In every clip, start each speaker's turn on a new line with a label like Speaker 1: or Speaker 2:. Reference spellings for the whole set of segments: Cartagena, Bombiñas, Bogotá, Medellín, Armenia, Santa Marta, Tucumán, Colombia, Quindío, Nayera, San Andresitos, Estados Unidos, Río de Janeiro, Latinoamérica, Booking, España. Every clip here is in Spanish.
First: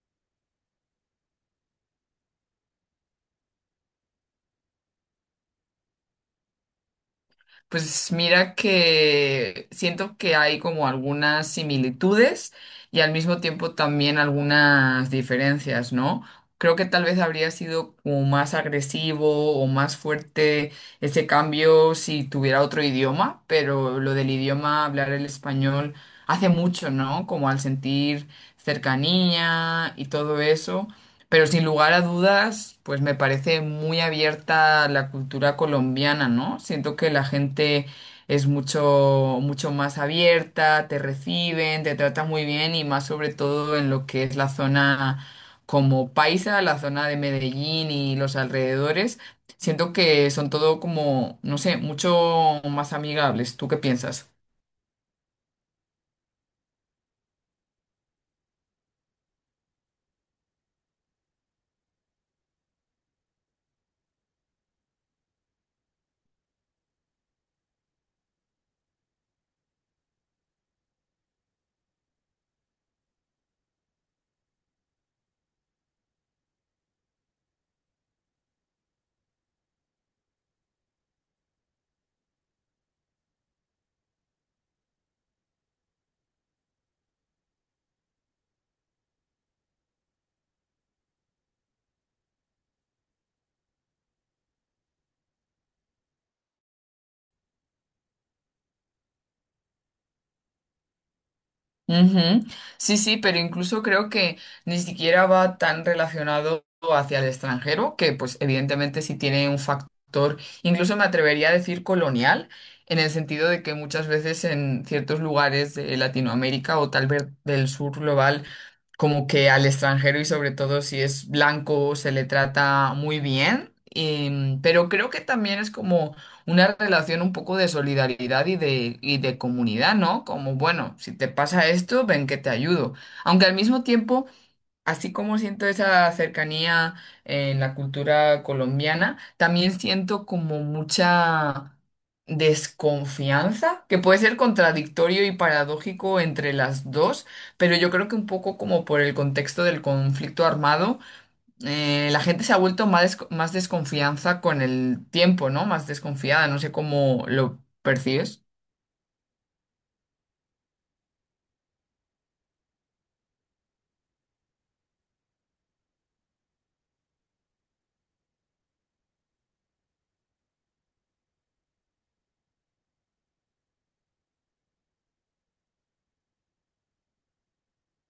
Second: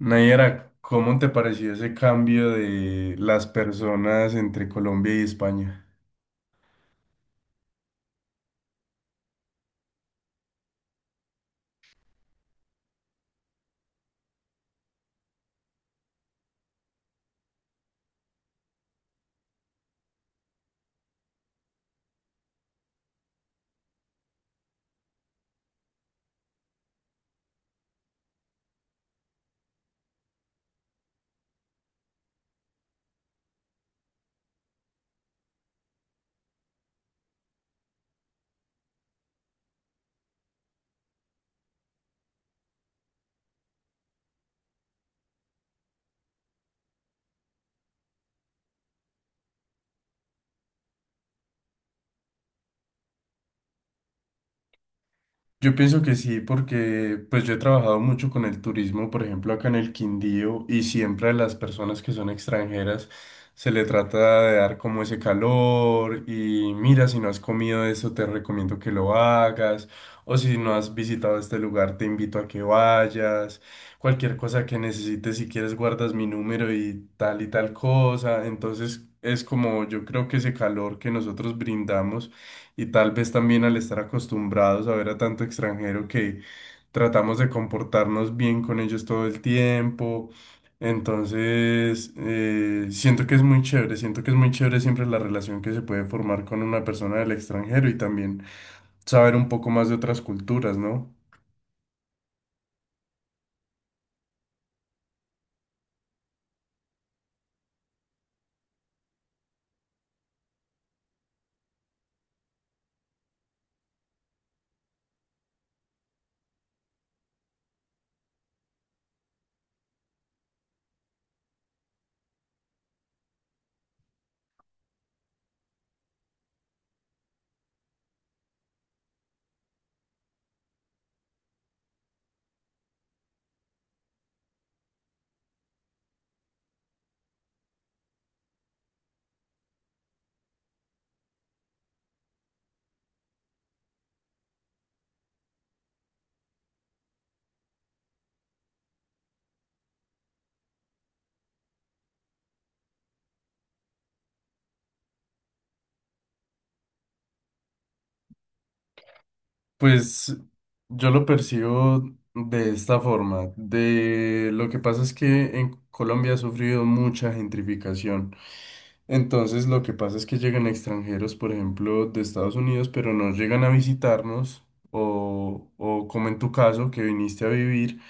Speaker 1: Nayera, ¿cómo te pareció ese cambio de las personas entre Colombia y España?
Speaker 2: Pues mira que siento que hay como algunas similitudes y al mismo tiempo también algunas diferencias, ¿no? Creo que tal vez habría sido como más agresivo o más fuerte ese cambio si tuviera otro idioma, pero lo del idioma, hablar el español, hace mucho, ¿no? Como al sentir cercanía y todo eso. Pero sin lugar a dudas, pues me parece muy abierta la cultura colombiana, ¿no? Siento que la gente es mucho, mucho más abierta, te reciben, te tratan muy bien y más sobre todo en lo que es la zona como paisa, la zona de Medellín y los alrededores. Siento que son todo como, no sé, mucho más amigables. ¿Tú qué piensas?
Speaker 1: Yo pienso que sí, porque pues yo he trabajado mucho con el turismo, por ejemplo, acá en el Quindío, y siempre a las personas que son extranjeras se le trata de dar como ese calor, y mira, si no has comido eso, te recomiendo que lo hagas, o si no has visitado este lugar, te invito a que vayas, cualquier cosa que necesites, si quieres, guardas mi número y tal cosa, entonces es como yo creo que ese calor que nosotros brindamos y tal vez también al estar acostumbrados a ver a tanto extranjero que tratamos de comportarnos bien con ellos todo el tiempo. Entonces, siento que es muy chévere, siento que es muy chévere siempre la relación que se puede formar con una persona del extranjero y también saber un poco más de otras culturas, ¿no?
Speaker 2: Ujú. Sí, sí, pero incluso creo que ni siquiera va tan relacionado hacia el extranjero, que pues evidentemente sí tiene un factor, incluso me atrevería a decir colonial, en el sentido de que muchas veces en ciertos lugares de Latinoamérica o tal vez del sur global, como que al extranjero y sobre todo si es blanco se le trata muy bien, pero creo que también es como una relación un poco de solidaridad y de comunidad, ¿no? Como, bueno, si te pasa esto, ven que te ayudo. Aunque al mismo tiempo, así como siento esa cercanía en la cultura colombiana, también siento como mucha desconfianza, que puede ser contradictorio y paradójico entre las dos, pero yo creo que un poco como por el contexto del conflicto armado la gente se ha vuelto más, más desconfianza con el tiempo, ¿no? Más desconfiada, no sé cómo lo percibes.
Speaker 1: Pues yo lo percibo de esta forma. De lo que pasa es que en Colombia ha sufrido mucha gentrificación. Entonces lo que pasa es que llegan extranjeros, por ejemplo, de Estados Unidos, pero no llegan a visitarnos o como en tu caso, que viniste a vivir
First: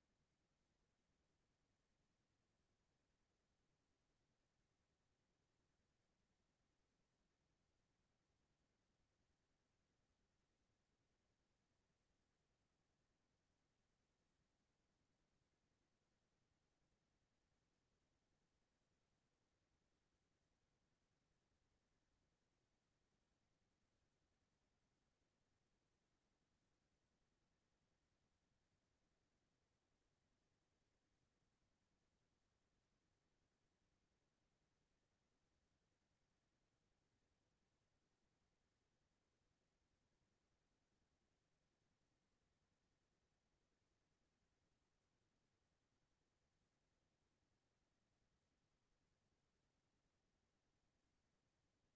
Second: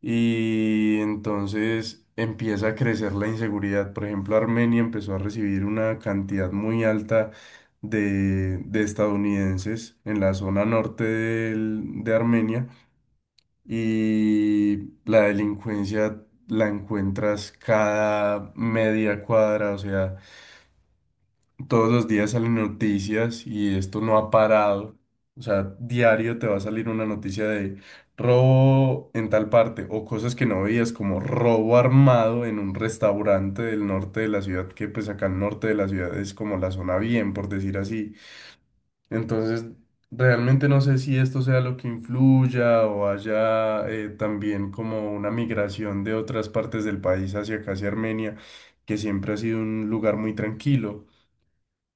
Speaker 1: y entonces empieza a crecer la inseguridad. Por ejemplo, Armenia empezó a recibir una cantidad muy alta de estadounidenses en la zona norte de Armenia y la delincuencia la encuentras cada media cuadra, o sea. Todos los días salen noticias y esto no ha parado. O sea, diario te va a salir una noticia de robo en tal parte o cosas que no veías como robo armado en un restaurante del norte de la ciudad, que pues acá al norte de la ciudad es como la zona bien, por decir así. Entonces, realmente no sé si esto sea lo que influya o haya también como una migración de otras partes del país hacia acá, hacia Armenia, que siempre ha sido un lugar muy tranquilo.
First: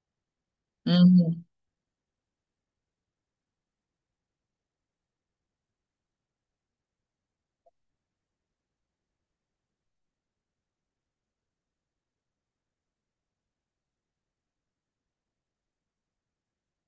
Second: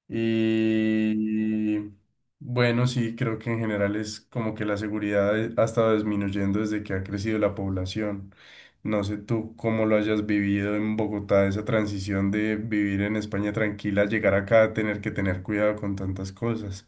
Speaker 1: Y bueno, sí, creo que en general es como que la seguridad ha estado disminuyendo desde que ha crecido la población. No sé tú cómo lo hayas vivido en Bogotá, esa transición de vivir en España tranquila, llegar acá a tener que tener cuidado con tantas cosas.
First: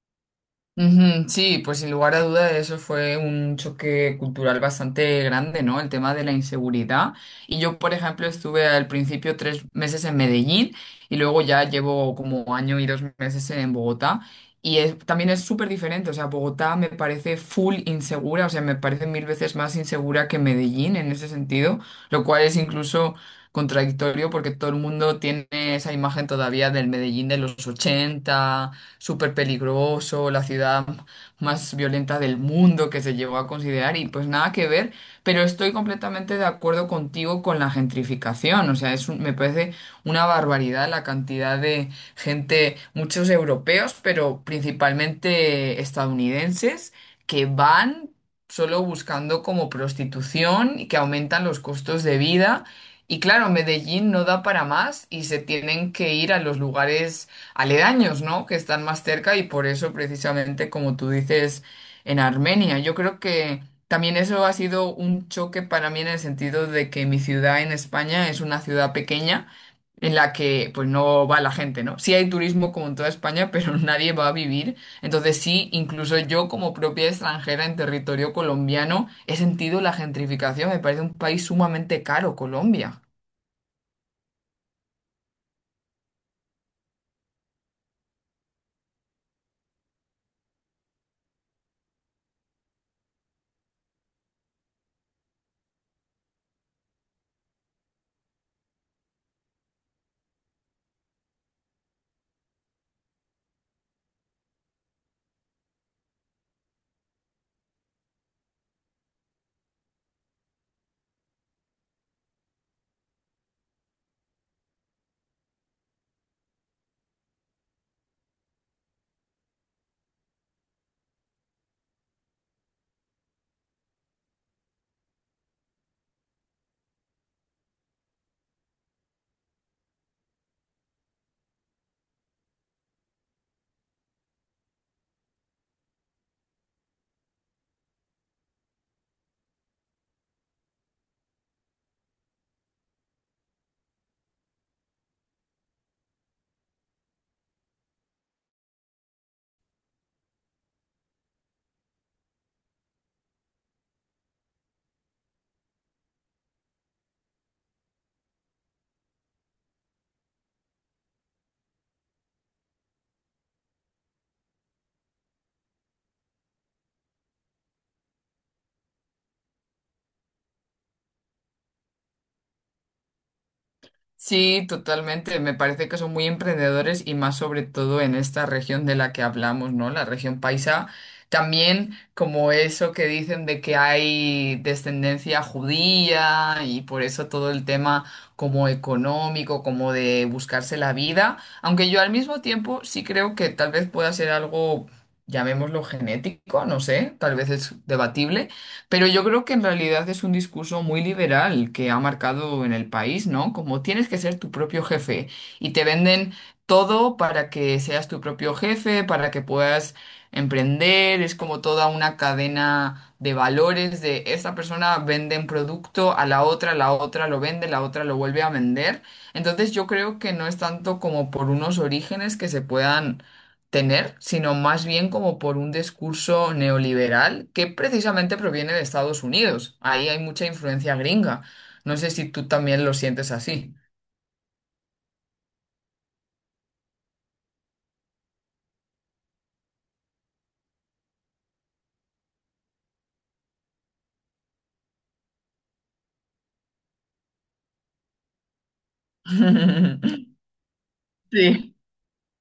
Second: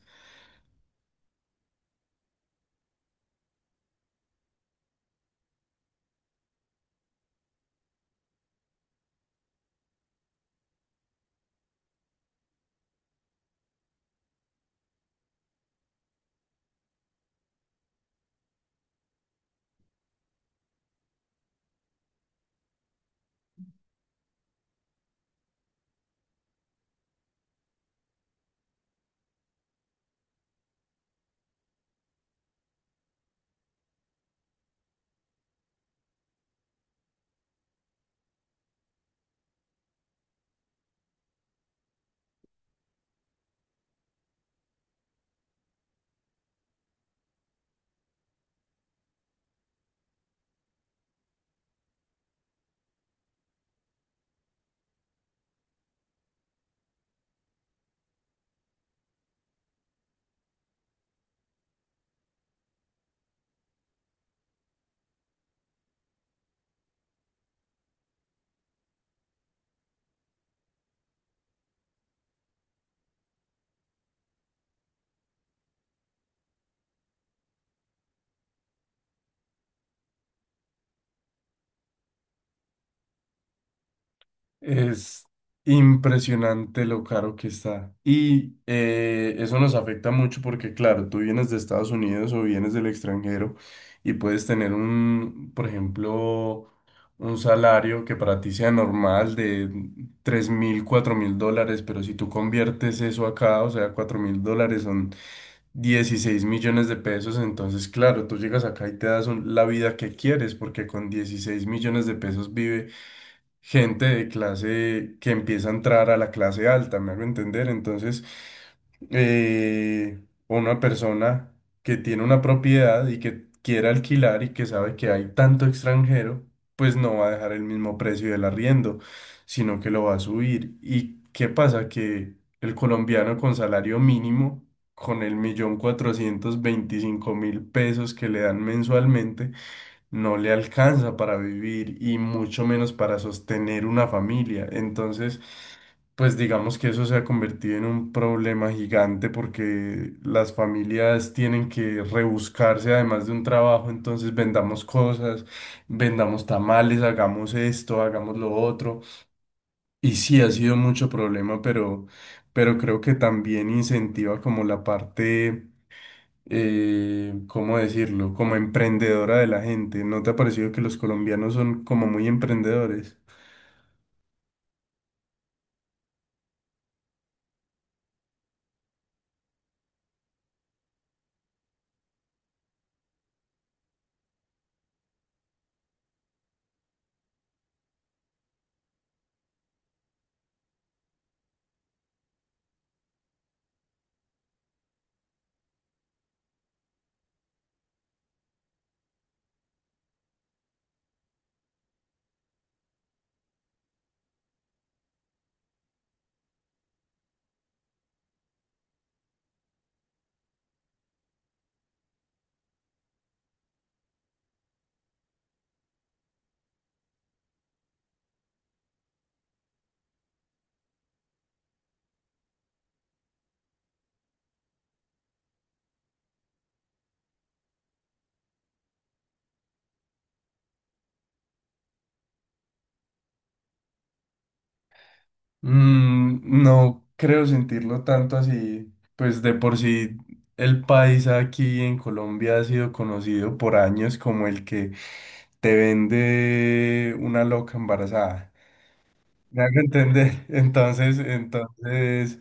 Speaker 2: Ujú. Sí, pues sin lugar a duda eso fue un choque cultural bastante grande, ¿no? El tema de la inseguridad. Y yo, por ejemplo, estuve al principio 3 meses en Medellín y luego ya llevo como año y 2 meses en Bogotá. También es súper diferente, o sea, Bogotá me parece full insegura, o sea, me parece mil veces más insegura que Medellín en ese sentido, lo cual es incluso contradictorio porque todo el mundo tiene esa imagen todavía del Medellín de los 80 súper peligroso, la ciudad más violenta del mundo que se llegó a considerar y pues nada que ver, pero estoy completamente de acuerdo contigo con la gentrificación, o sea, me parece una barbaridad la cantidad de gente, muchos europeos, pero principalmente estadounidenses, que van solo buscando como prostitución y que aumentan los costos de vida. Y claro, Medellín no da para más y se tienen que ir a los lugares aledaños, ¿no? Que están más cerca y por eso precisamente, como tú dices, en Armenia. Yo creo que también eso ha sido un choque para mí en el sentido de que mi ciudad en España es una ciudad pequeña en la que pues no va la gente, ¿no? Sí hay turismo como en toda España, pero nadie va a vivir. Entonces sí, incluso yo como propia extranjera en territorio colombiano he sentido la gentrificación. Me parece un país sumamente caro, Colombia.
Speaker 1: Es impresionante lo caro que está. Y eso nos afecta mucho porque, claro, tú vienes de Estados Unidos o vienes del extranjero y puedes tener un, por ejemplo, un salario que para ti sea normal de 3.000, 4.000 dólares, pero si tú conviertes eso acá, o sea, 4.000 dólares son 16 millones de pesos, entonces, claro, tú llegas acá y te das la vida que quieres porque con 16 millones de pesos vive gente de clase que empieza a entrar a la clase alta, me hago entender. Entonces, eh, una persona que tiene una propiedad y que quiera alquilar y que sabe que hay tanto extranjero, pues no va a dejar el mismo precio del arriendo, sino que lo va a subir. ¿Y qué pasa? Que el colombiano con salario mínimo, con el 1.425.000 pesos que le dan mensualmente, no le alcanza para vivir y mucho menos para sostener una familia. Entonces, pues digamos que eso se ha convertido en un problema gigante porque las familias tienen que rebuscarse además de un trabajo, entonces vendamos cosas, vendamos tamales, hagamos esto, hagamos lo otro. Y sí, ha sido mucho problema, pero creo que también incentiva como la parte ¿cómo decirlo? Como emprendedora de la gente. ¿No te ha parecido que los colombianos son como muy emprendedores?
Speaker 2: Sí, totalmente. Me parece que son muy emprendedores y más sobre todo en esta región de la que hablamos, ¿no? La región paisa. También como eso que dicen de que hay descendencia judía y por eso todo el tema como económico, como de buscarse la vida. Aunque yo al mismo tiempo sí creo que tal vez pueda ser algo, llamémoslo genético, no sé, tal vez es debatible, pero yo creo que en realidad es un discurso muy liberal que ha marcado en el país, ¿no? Como tienes que ser tu propio jefe y te venden todo para que seas tu propio jefe, para que puedas emprender, es como toda una cadena de valores de esta persona vende un producto a la otra lo vende, la otra lo vuelve a vender. Entonces yo creo que no es tanto como por unos orígenes que se puedan tener, sino más bien como por un discurso neoliberal que precisamente proviene de Estados Unidos. Ahí hay mucha influencia gringa. No sé si tú también lo sientes así.
Speaker 1: Mm, no creo sentirlo tanto así. Pues de por sí el país aquí en Colombia ha sido conocido por años como el que te vende una loca embarazada. Me hago entender. Entonces,
Speaker 2: Sí.
Speaker 1: entonces,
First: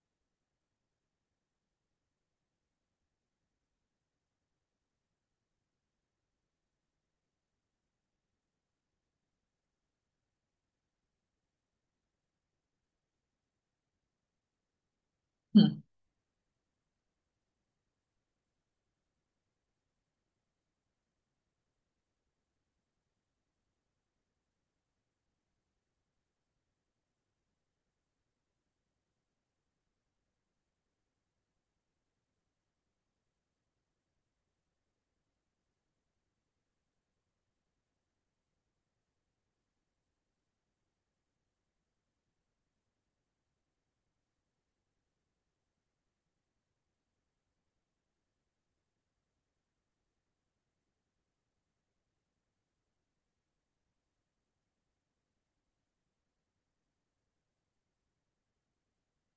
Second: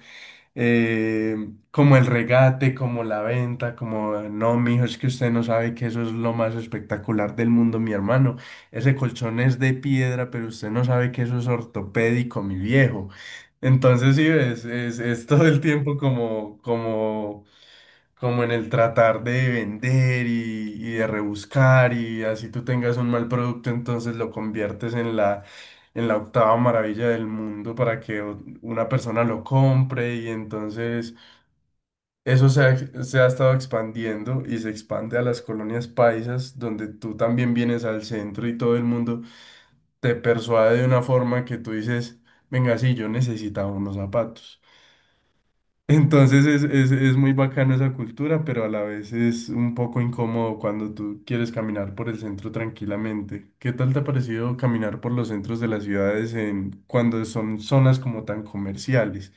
Speaker 1: eh, como el regate, como la venta, como no, mijo, es que usted no sabe que eso es lo más espectacular del mundo, mi hermano. Ese colchón es de piedra, pero usted no sabe que eso es ortopédico, mi viejo. Entonces, sí, es todo el tiempo como en el tratar de vender y de rebuscar y así tú tengas un mal producto, entonces lo conviertes en la octava maravilla del mundo para que una persona lo compre y entonces eso se ha estado expandiendo y se expande a las colonias paisas donde tú también vienes al centro y todo el mundo te persuade de una forma que tú dices, venga, sí, yo necesitaba unos zapatos. Entonces es muy bacano esa cultura, pero a la vez es un poco incómodo cuando tú quieres caminar por el centro tranquilamente. ¿Qué tal te ha parecido caminar por los centros de las ciudades cuando son zonas como tan comerciales?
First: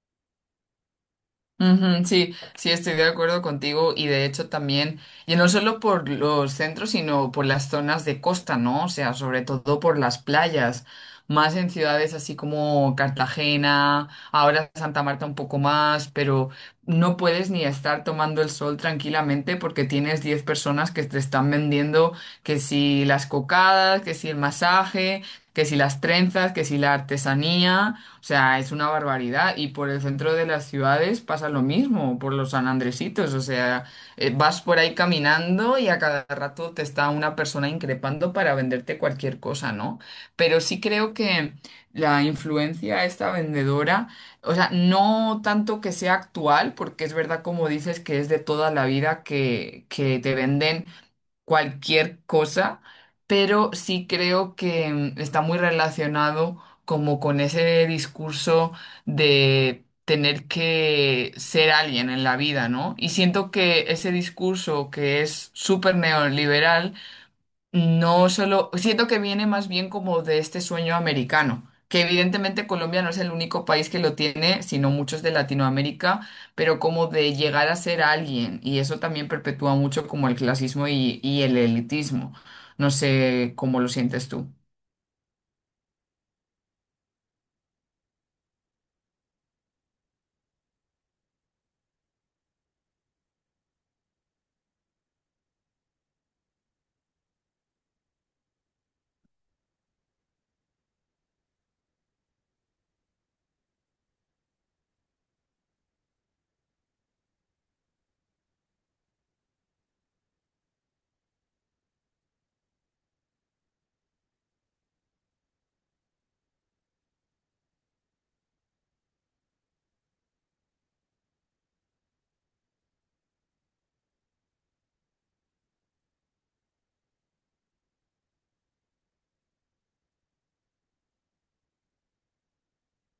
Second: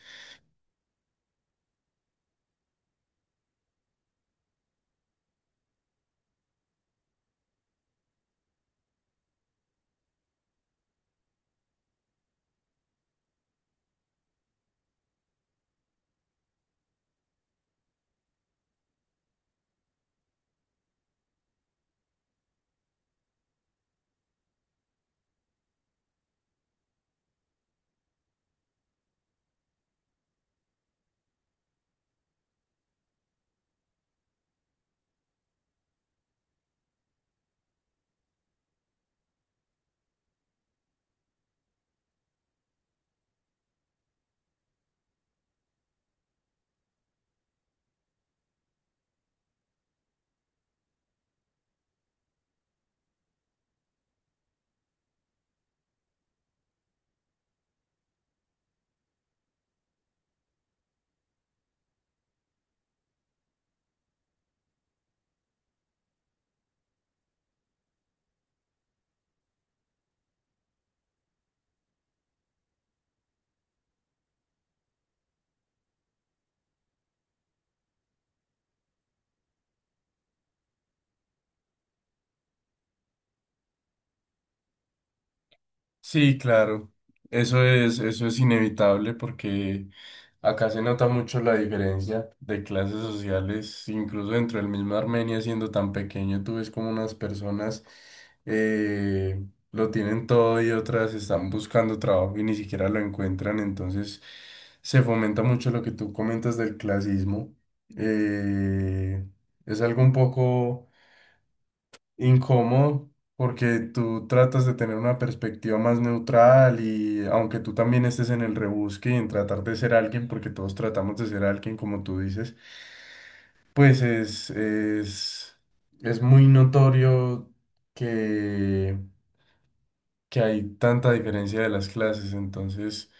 Speaker 2: Ujú, sí, sí, estoy de acuerdo contigo y de hecho también, y no solo por los centros, sino por las zonas de costa, ¿no? O sea, sobre todo por las playas, más en ciudades así como Cartagena, ahora Santa Marta un poco más, pero no puedes ni estar tomando el sol tranquilamente porque tienes 10 personas que te están vendiendo que si las cocadas, que si el masaje, que si las trenzas, que si la artesanía. O sea, es una barbaridad. Y por el centro de las ciudades pasa lo mismo, por los San Andresitos. O sea, vas por ahí caminando y a cada rato te está una persona increpando para venderte cualquier cosa, ¿no? Pero sí creo que la influencia de esta vendedora, o sea, no tanto que sea actual, porque es verdad como dices que es de toda la vida que, te venden cualquier cosa, pero sí creo que está muy relacionado como con ese discurso de tener que ser alguien en la vida, ¿no? Y siento que ese discurso que es súper neoliberal no solo, siento que viene más bien como de este sueño americano, que evidentemente Colombia no es el único país que lo tiene, sino muchos de Latinoamérica, pero como de llegar a ser alguien, y eso también perpetúa mucho como el clasismo y el elitismo. No sé cómo lo sientes tú.
Speaker 1: Sí, claro. Eso es inevitable porque acá se nota mucho la diferencia de clases sociales, incluso dentro del mismo Armenia, siendo tan pequeño, tú ves como unas personas eh, lo tienen todo y otras están buscando trabajo y ni siquiera lo encuentran. Entonces se fomenta mucho lo que tú comentas del clasismo. Eh, es algo un poco incómodo porque tú tratas de tener una perspectiva más neutral y aunque tú también estés en el rebusque y en tratar de ser alguien, porque todos tratamos de ser alguien como tú dices, pues es muy notorio que, que hay tanta diferencia de las clases, entonces,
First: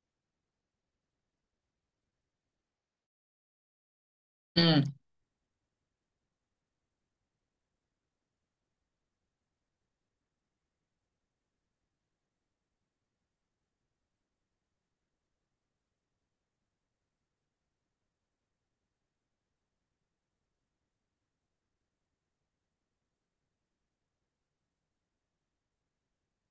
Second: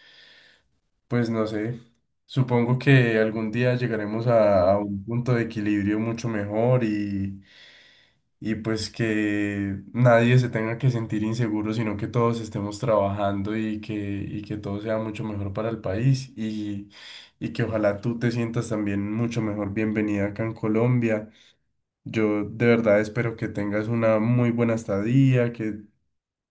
Speaker 1: pues no sé. Supongo que algún día llegaremos a un punto de equilibrio mucho mejor y pues que nadie se tenga que sentir inseguro, sino que todos estemos trabajando y que todo sea mucho mejor para el país y que ojalá tú te sientas también mucho mejor bienvenida acá en Colombia. Yo de verdad espero que tengas una muy buena estadía, que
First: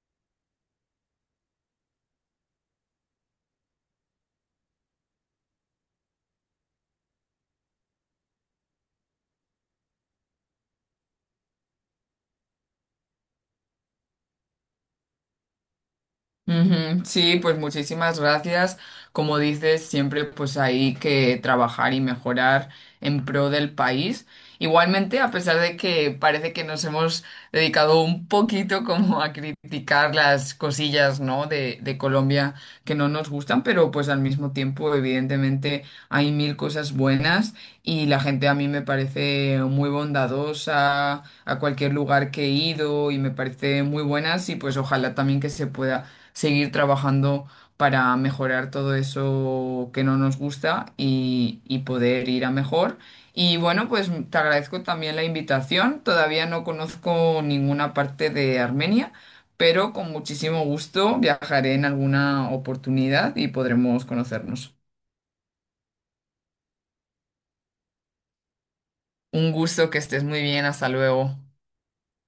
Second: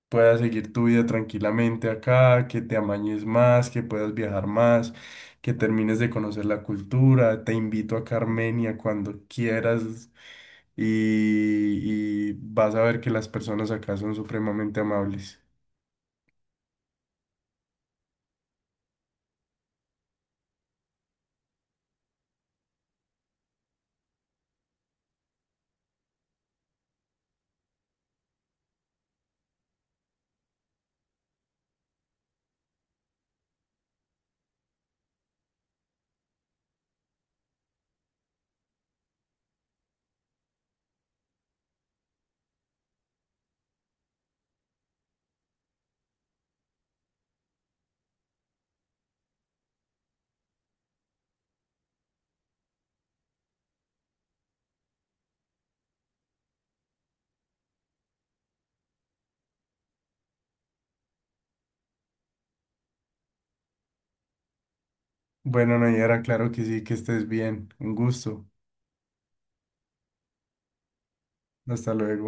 Speaker 1: puedas seguir tu vida tranquilamente acá, que te amañes más, que puedas viajar más, que termines de conocer la cultura. Te invito acá a Armenia cuando quieras y vas a ver que las personas acá son supremamente amables.
Speaker 2: Ujú. Sí, pues muchísimas gracias. Como dices, siempre pues hay que trabajar y mejorar en pro del país. Igualmente, a pesar de que parece que nos hemos dedicado un poquito como a criticar las cosillas, ¿no? de, Colombia que no nos gustan, pero pues al mismo tiempo, evidentemente, hay mil cosas buenas y la gente a mí me parece muy bondadosa a cualquier lugar que he ido y me parece muy buenas y pues ojalá también que se pueda seguir trabajando para mejorar todo eso que no nos gusta y poder ir a mejor. Y bueno, pues te agradezco también la invitación. Todavía no conozco ninguna parte de Armenia, pero con muchísimo gusto viajaré en alguna oportunidad y podremos conocernos.
Speaker 1: Bueno, Nayara, claro que sí, que estés bien. Un gusto.
Speaker 2: Un gusto que estés muy bien. Hasta luego.
Speaker 1: Hasta luego.